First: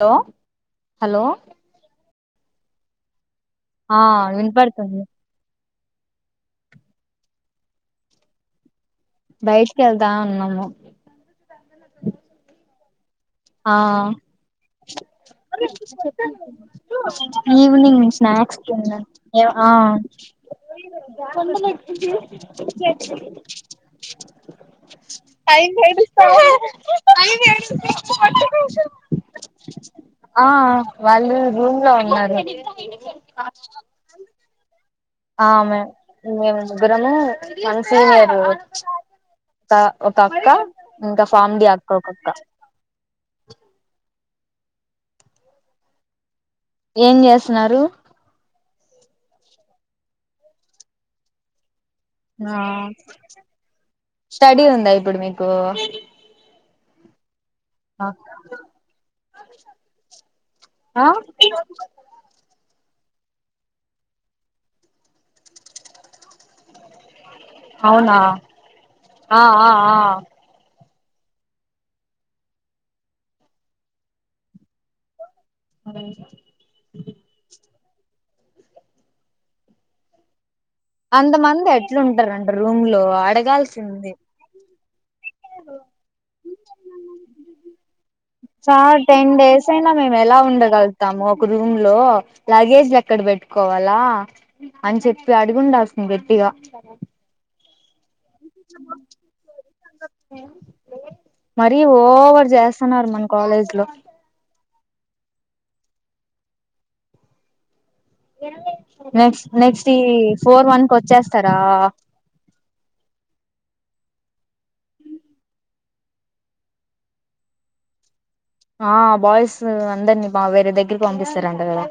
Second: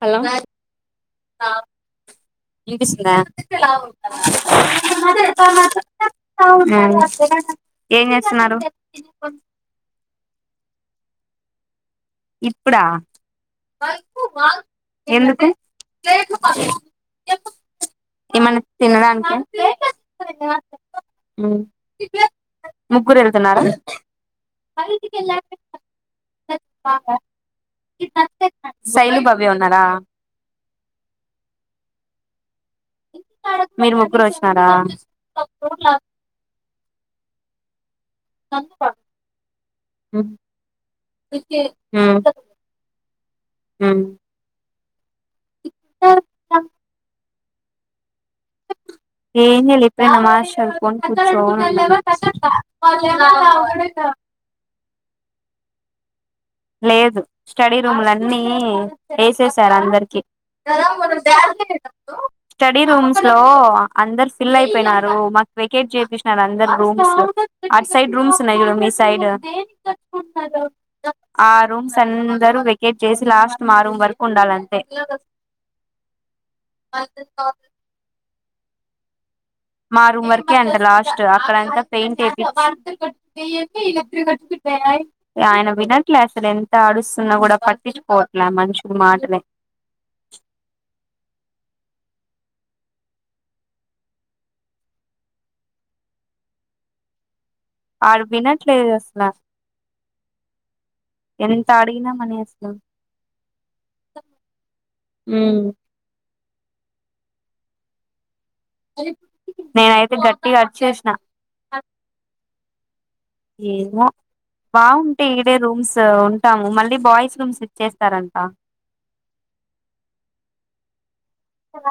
లో hello hello వినిపిస్సుందా ఆ వినపడుతుంది ఉమ్ ఏం చేసన్నారు బయటికి వెళ్తా ఉన్నాము ఇప్పుడా ఆ ఎందుకు ఈవినింగ్ స్నాక్స్ ఏమన్నా తిన్నా తినడానికి ఏ ఆ ఆ ముగ్గురు వెళ్తున్నారా అయిమ్మీ ఏడుస్తా ఉంది ఆయ్ మ్మీ ఏడుస్త శైలు భవ్య ఉన్నారా ఆ వాళ్ళు రూమ్ లో ఉన్నారు మీరు ముగ్గురు వచ్చినారా ఆ మే మేము ముగ్గరము మన సినియర్ క ఒక అక్క ఇంకా ఫార్మ్డి అక్క ఒక అక్క ఉమ్ [unintelligible] ఏమ్ చేస్తున్నారు ఏమ్ చేయలేదు పెద్ద మాషర్ కొని కూర్చోవాల అన్న ఆ స్టడీ ఉందా ఇప్పుడు మీకు లేదు స్టడీ రూమ్ల అన్నీ వేసేసారు అందరికి కద ఆ మొన్న బ్యాంకి లేన అప్పుడు స్టడీ రూమ్స్ లో అందరు ఫిల్ అయిపోయినారు మాకు వెకేట్ చేపిచినారు అందరు రూమ్స్ లో అట్ అవునా సైడ్ రూమ్స్ ఉన్నాయి చూడు మీ సైడ్ ఆ ఆ [unintelligible] ఆ రూమ్స్ అందరూ వికెట్ చేసి లాస్ట్ మా రూమ్ వరకు ఉండాల అంటే ఆ అద్ కా మా రూమ్ వర్క్ కేఅంటే లాస్ట్ అక్కడ అంతమంది అంతా పెయింట్ ఎట్లుంటారంట రూమ్ ఏపిచ్చి లో కోటి వేయేసి ఇల అడగాల్సింది త్రీమన్స్ [unintelligible] ఆయన వినట్లే అసలు ఎంత ఆడుస్తున్నా కూడా పట్టించుకోవట్ల ఆ మనుషులు సార్ టెన్ మాటలే డేస్ అయినా మేము ఎలా ఉండగలుగుతాము ఒక రూమ్ లో లగేజ్ ఎక్కడ పెట్టుకోవాలా అని చెప్పి అడిగుండాల్ సింది గట్టిగా ఆడు వినట్లేదు అస్ ల మరీ అడిగినామని ఓవర్ అసలు చేస్తు ఉన్నారు మన కాలేజ్ లో మ్ నెక్స్ట్ నెక్స్ట్ నేన్ ఈ అయితే గట్టిగా ఫోర్ వన్ కి వచ్చేసిన వచ్చేస్తారా ఏమో బాగుంటే ఇదే రూమ్స్ ఉంటాము మళ్ళీ బాయ్స్ రూమ్స్ ఇచ్చేస్తారంట ఆ బాయ్స్ అందరినీ మా వేరే దగ్గరికి పంపిస్తారు అంట గదా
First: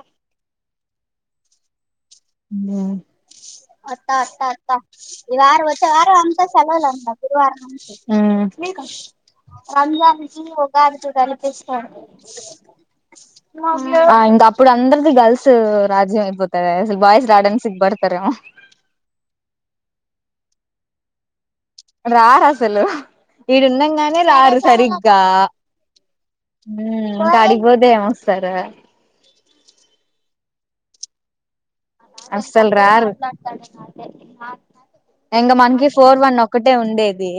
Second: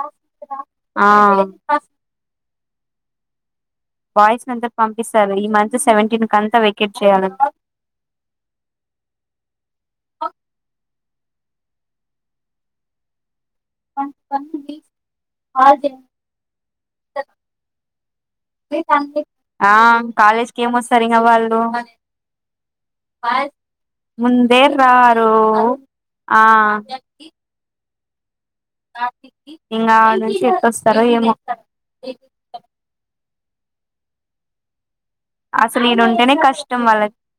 ఆ మ్ వత్తా బాయ్స్ వత్తా నందరు వత్తా పంపిస్తారు ఇ ఈ వారం మంత్ వచ్చే వారం సెవెంటీన్ అంతా కంతా సెలవలే వెకేట్ అంత చేయాలంట గురువారం ఆ మీక్ రంజాన్నికి ఒక అడుదు కనిపిస్తాంది ఆ ఇంకా అప్పుడు అందరిది గర్ల్స్ రాజ్యం అయిపోతాయి అసల్ ఆ కాలేజ్కి ఏమ్ మొస్తారు ఇంకా వాళ్ళు రార్ అసలు ఈడున్నాంగానే రారు ముందే సరిగ్గా రారు ఆ మ్ ఇంక అడిక్ పోతే ఏమ్ వస్త్ ఇంకా నుంచి ఎప్పుడు వస్తారో ఏమో అస్సల్ రారు ఇంకా మన్ అసలు కి ఫోర్ ఈడుంటేనే వన్ ఒకటే కష్టం వాళ్ళకి ఉండేది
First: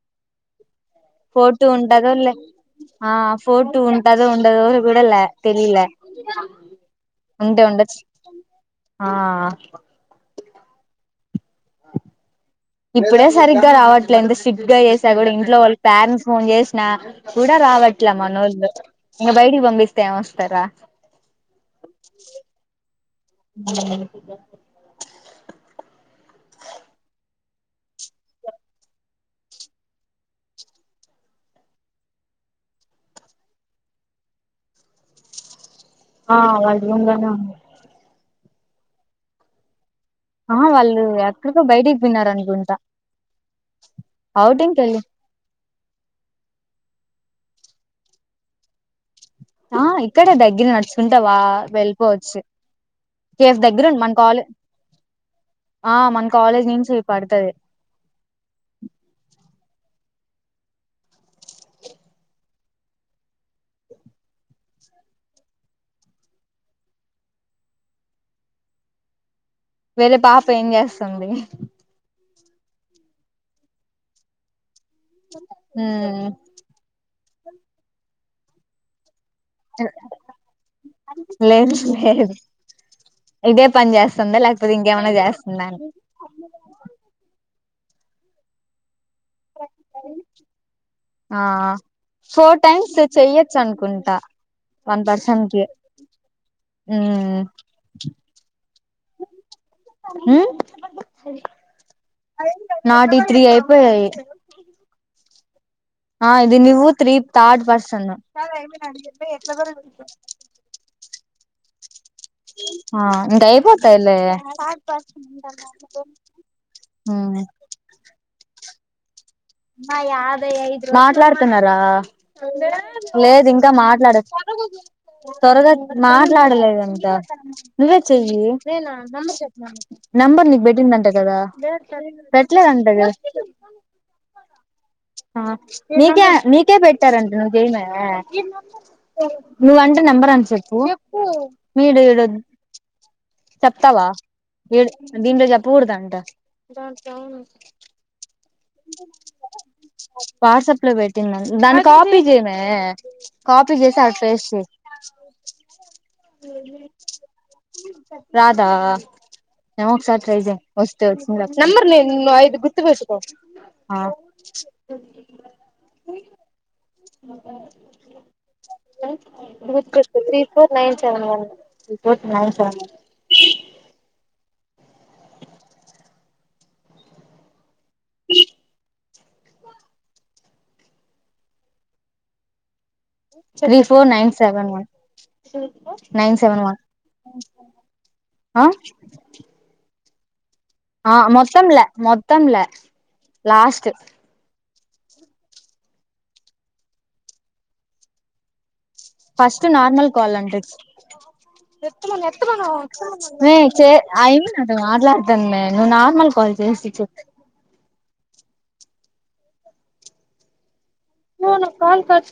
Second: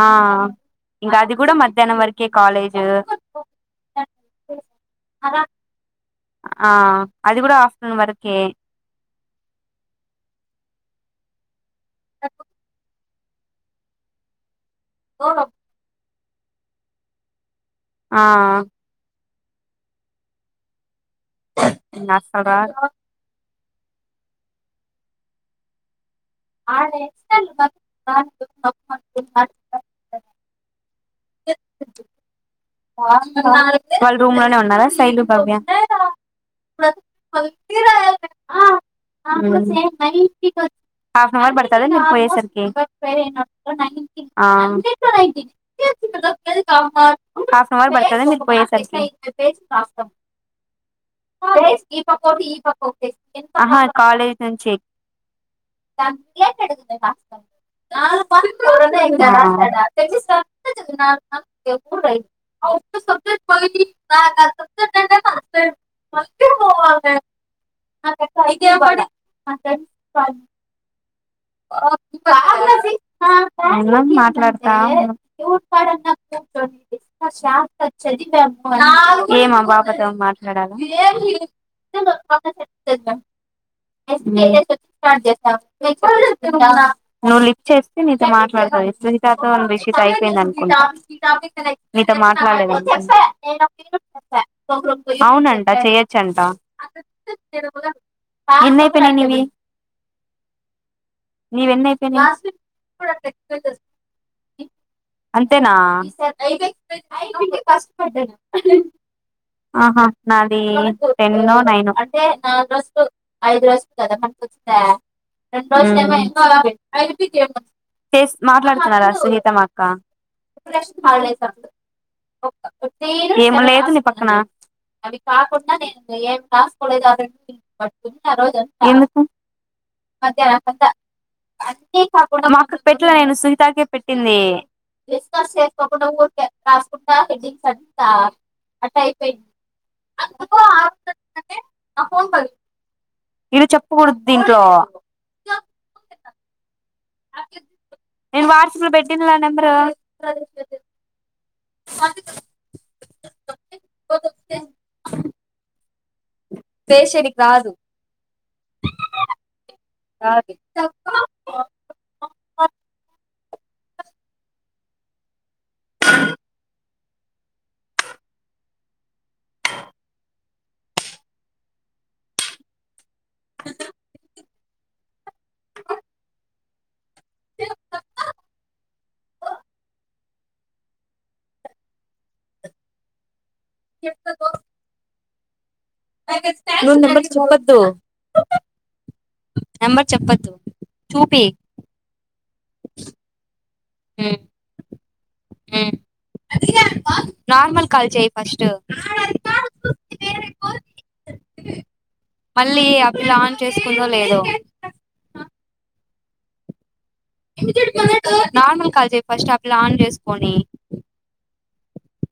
ఆ ఇంకా అది కూడా ఫోర్ టూ మధ్యాహ్నం ఉంటదో వరకే లే కాలేజ్ ఆ ఫోర్ టూ ఉంటదో ఉండదో కూడా ల్యా తెలి ల్యా ఆ అది కూడా ఆఫ్టర్నూన్ వర్ కే ఆ అ ఇప్పుడే సరిగ్గా రావట్లేదు సిగ్గుగా చేసా కూడా ఇంట్లో వాళ్ళ ప్యారెంట్స్ ఫోన్ చేసినా కూడ్ ఇందా రావట్ల ఆ మానో వోళ్లు ఇంకా బయటికి పంపిస్తే ఏమ్ వస్తారా నా సబాక్ హ ఆడ ఎక్స్టాలు మ న కుదే [inaudible] వాళ్ళ రూమ్ లోనే ఉన్నారా శైలు భవ్య ఆ వాళ్ ఇంగ్ ఇంగ గా ఆ మ్ ఆ వాళ్ళు హఫ్ నఅవర్ ఎక్కడికో బడ్ తదిఅది బయటికి పోయినారు అయెసర్కి అనుకుంటా ఆ ఔటింగ్ కెళ్ళి హాఫ్ నఅవర్ పడుతది మీకు పోయేసరికి ఆ ఇక్కడే దగ్గర నడుచుకుంటా వా వెళ్ళిపోవచ్చు కేఫ్ అహ దగ్గర మన పాల్ కాలే ఏతన్ చే ఆ మన కాలేజ్ నుంచి పడుతది ఆ తెచ్సిస్తా [unintelligible] [unintelligible] [unintelligible] వేరే పాప ఏం చేస్తుంది. ఉన్నం మాట్లాడతా ఉన్నం మ్మ్ కాదు ఏం ఆపాపతో మాట్లాడాలా. లేదు లేదు ఇదే పని హ్మ చేస్తుందా లేకపోతే ఇంకేమైనా చేస్తుందా అని నువ్వు లిఫ్ట్ చేస్తే నీతో మాట్లాడతది. [unintelligible] [unintelligible] రిషిట్ అయిపోయింది అనుకుంటా. ఆ మీతో ఫోర్ టైమ్స్ మాట్లాడలేద్ చెయ్యొచ్చు అనుకుంటా వన్ పర్సన్ కి అవునంటా చెయొచ్చంటా మ్మ్ నిన్నైత్ పొనైనివి మ్మ్ నీవెన్నైయిపోనయి నాటియి త్రీ అయిపోయాయి అంతేనా ఆ ఇది నువ్వు త్రీ థర్డ్ పర్సన్ ఆహా నా అదీ టెన్నో నైనో ఆ ఇంక ఊ అయిపోతాయిలే ఉమ్ ఫేస్ మాట్లాడుతున్నారా సు మాట్లాడుతున్నారా లేద్ ఏం ఇంకా లేదు నీ పక్కన మాట్లాడొచ్చు అవి త్వరగా కాకుండా నేను ఏం రాసుకోలేదు ఆ మాట్లాడలేదంటా రెండు నువ్వే పట్టుకుని ఆ చెయ్యీ రోజంతా నంబర్ నీక్ మధ్యాహ్నంకంతా పెట్టిందంట గదా. అన్నీ కాకుండా పెట్టలేదంటగా పెట్టలే నేను సునీతాకే పెట్టింది ఆ డిస్కస్ చేసుకోకుండా నీకే ఊరికే నీకే రాసుకుంటా పెట్టారంట నువ్ హెడ్డింగ్స్ చెయ్యిమే అంతా అట్ట అయిపోయింది నువ్వంట టే నెంబర్ అంట అందుకు చెప్పు ఆగుతుందంటే నా ఫోన్ మీరీడొద్ద్ పగిలింది ఇది చెప్తావా చెప్పకూడదు దీంట్లో ఈడ్ దీంట్లో చెప్ప కూడదంట. చెప్తున్న ఇతవును నేను వాట్సాప్ లో పెట్టినలా నెంబరు వాట్సాప్ లో పెట్టిందం దాని కాపీ చేయిమే కాపీ చేసి ఆడ పేస్ట్ చెయ్ పేస్ట్ చేయనికి రాద్ రాదా ఏమో ఒకసారి ట్రై రాదు చెయ్యి వస్తే వచ్చింది లేకపోత్ నెంబర్ నువ్ ఇది గుర్తుపెట్టుకో ఆ అ గుర్తుచేసుకో three four nine seven one, three four nine seven one అ three four nine seven one nine seven one నువ్వు నెంబర్ చెప్పద్దూ. ఆ నంబర్ చెప్పద్దు. ఆ మొత్తంలే మొత్తంలే లాస్ట్. ఊ నార్మల్ కాల్ చేయి ఫస్ట్. ఫస్ట్ నార్మల్ కాల్ అంట మళ్ళీ ఆ పిల్ల ఆన్ అయి చే చేసుకుందో లేదో అయిన అటు మాట్లాడుతన్ననే నువ్వు నార్మల్ కాల్ చేసి చెప్ నార్మల్ కాల్ చెయ్ ఫస్ట్ ఆ పిల్లా ఆన్ చేస్కోనీ. ఫోను కాల్ కచ్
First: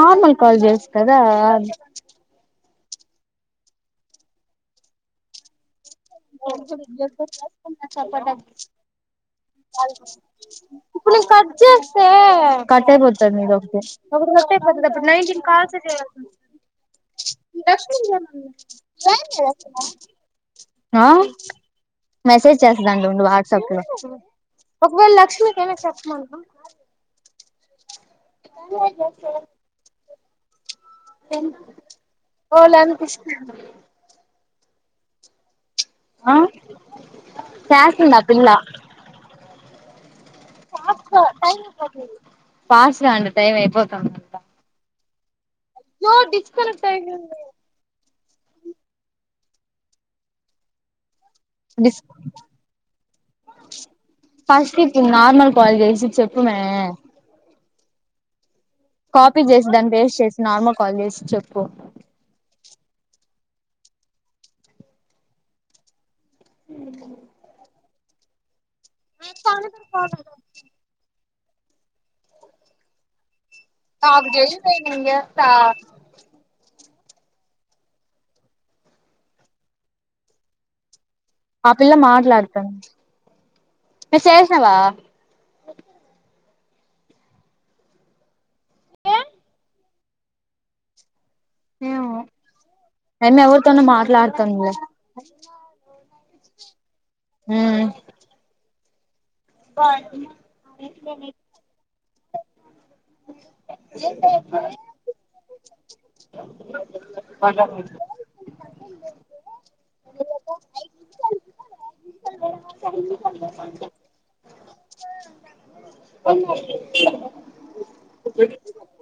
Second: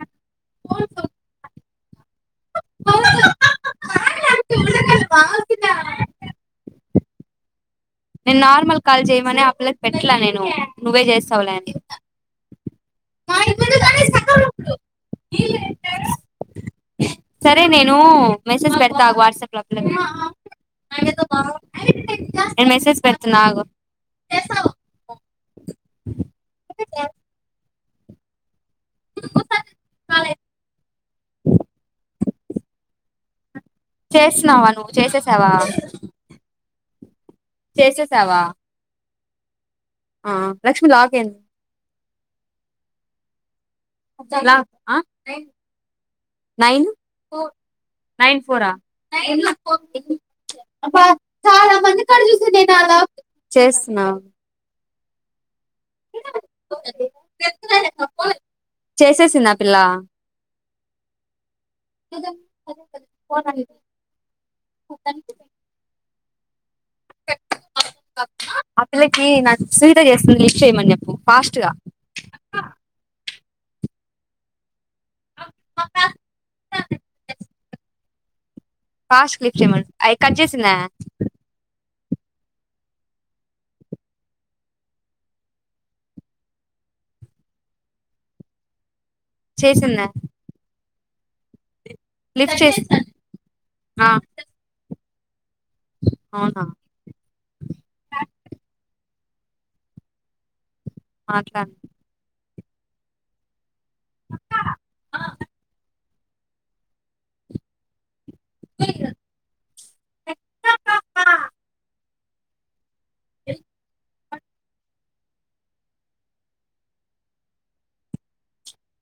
ఆ కాల్ చేయొచ్చు కదా. మాగుంద బోల్ ఇజ్ఞార్ నేను నార్మల్ కాల్ చేయమని ఆ పిల్లకి పెట్టలా నేను నువ్వే ఇప్పుడు నేన్ కట్ చేస్తావులే అని చేస్తే కట్ అయిపోతది నీది ఒకటి. ఒకటి కట్ అయిపోతది అప్పుడు నైన్టీన్ కాల్సే చేయగల్గుతం. సరే నేను లక్ష్మీని చేయమనులే మెసేజ్ పెడతా ఆగు ఏం వాట్సాప్ లో ఆ చేస్తున్నావు. పిల్లకి ఆ మెసేజ్ నేను చేస్తదంట ఉండు పెడుతున్నా ఆగు వాట్సాప్ లో ఒకవేళ లక్ష్మీకి ఏమ చెప్పమంట [unintelligible] చేస్తున్నావా నువ్వు చేసేసావా ఆ చేస్తుంది ఆ చేసేసావా పిల్లా ఆ లక్ష్మి లాక్ంది ఫాస్ట్ గా అంట టైం లాక్ ఏ అయ్యో డిస్కనెక్ట్ అయిడి నైన్ ఫోరా అ చాలా డిస్ మంది కడు చూసి నేను అలా చేస్తున్నా ఫస్ట్ నార్మల్ కాలేజ్సి చెప్పు మే అప్పు కాపీ చేసి దాన్ని వేస్ట్ చేసి నార్మల్ కాల్ చేసి చెప్పు [inaudible] ఉ ఆ పిల్లకి నా సూవిత చేస్తుంది లిస్ట్ చేయమని చెప్పు ఫాస్ట్గా నాకు చేయవే నేను జేస్తా పాస్ట్ క్లిఫ్ట్ ఏమడి అది కట్ చేసిందా ఆ పిల్లా మాట్లాడుతంది చేసినవా చేసిందా ఏమో లిఫ్ట్ చేసి అమ్మి ఎవరుతోన ఆ మాట్లాడతనది లే అవునా ఉం పటీ మాట్లాడి ఎ [inaudible]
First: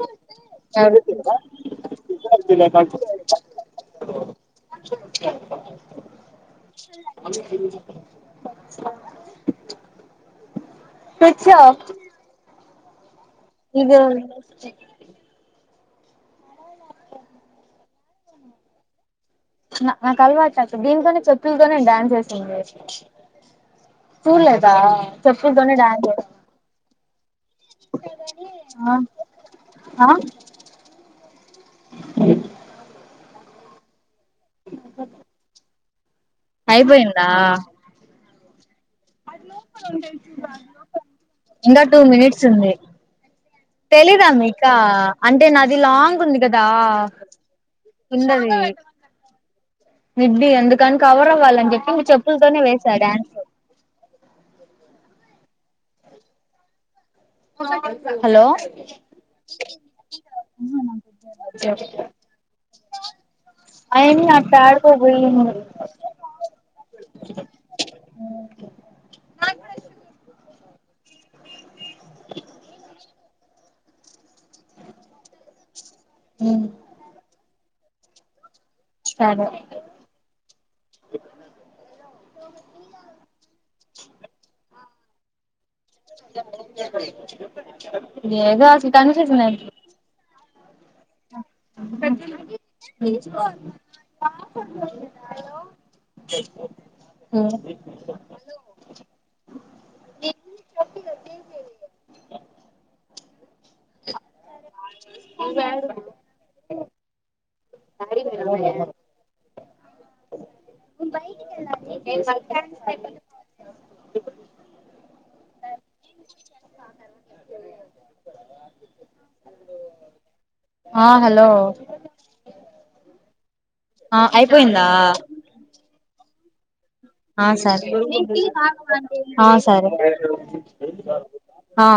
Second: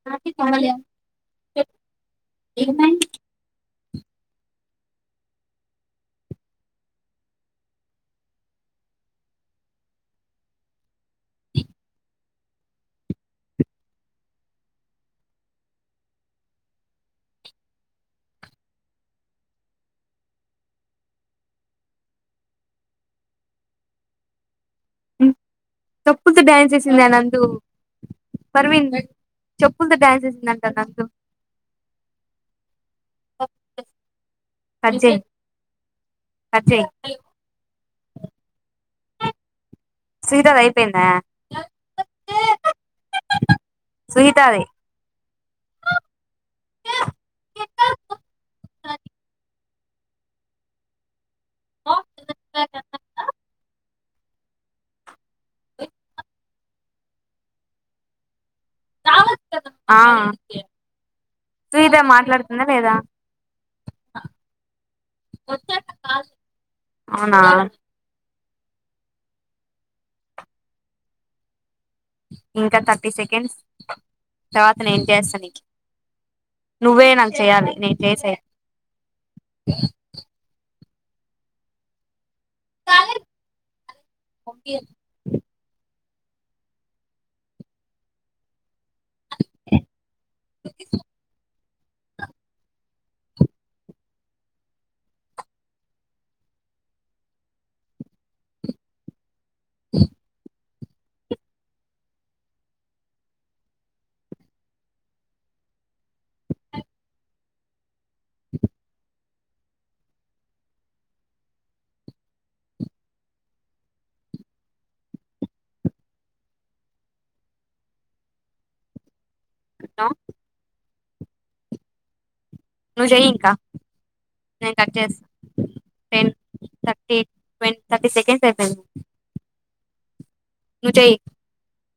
నాకి కాల క స్విచ్ ఆఫ్ ఇద నాకు అలవాటు అ దీనికోనే చెతులతోనే డాన్స్ వేసింది సుతమ్ చెప్పుతో డ్యాన్స్ చేసింది ఏ నందు పరవింద్ చెప్పులతో ఆ డాన్స్ ఏసిందట నందు కట్ చెయ్ అయిపోయిందా సునీతది అయిపోయిందా ఇంకా టూ మినిట్స్ ఉంది తెలీదా సునీతది ఇకా అంటే నాది లాంగ్ ఉంది కదా ఉండవే మిడ్డీ అందుకని కవర్ అవ్వాలని చెప్పి నువ్వు చెప్పులతోనే వేసా డ్యాన్స్ హలో ఆ సూత మాట్లాడుతుందా లేదా అయన్ని అట్ట ఆడుకోపోయింది అవునా నా ఇంకా థర్టీ సెకండ్స్. తర్వాత నేం చేస్తా నీకు నువ్వే నాకు చేయ్యాలి నేను చేసే. సరే. కా ఓకే. లేగాసలు టనిసచ్చన్నా. చా. హలో. హ్మ్ హలో. ఉహు. నువ్వు ఏడ ఉన్నావ్. ఏడి పోయినావ్. ఆ. నేను బయటికి వెళ్లి. టుక్. హలో. హా హలో. నువ్వు చేయ్ ఇంకా. ఆ నేను అయిపోయిందా. కట్ చేస్తా టెన్ థక్ ఆ సార్ ఆ సరే. నువ్వు చెయ్యి ఆ.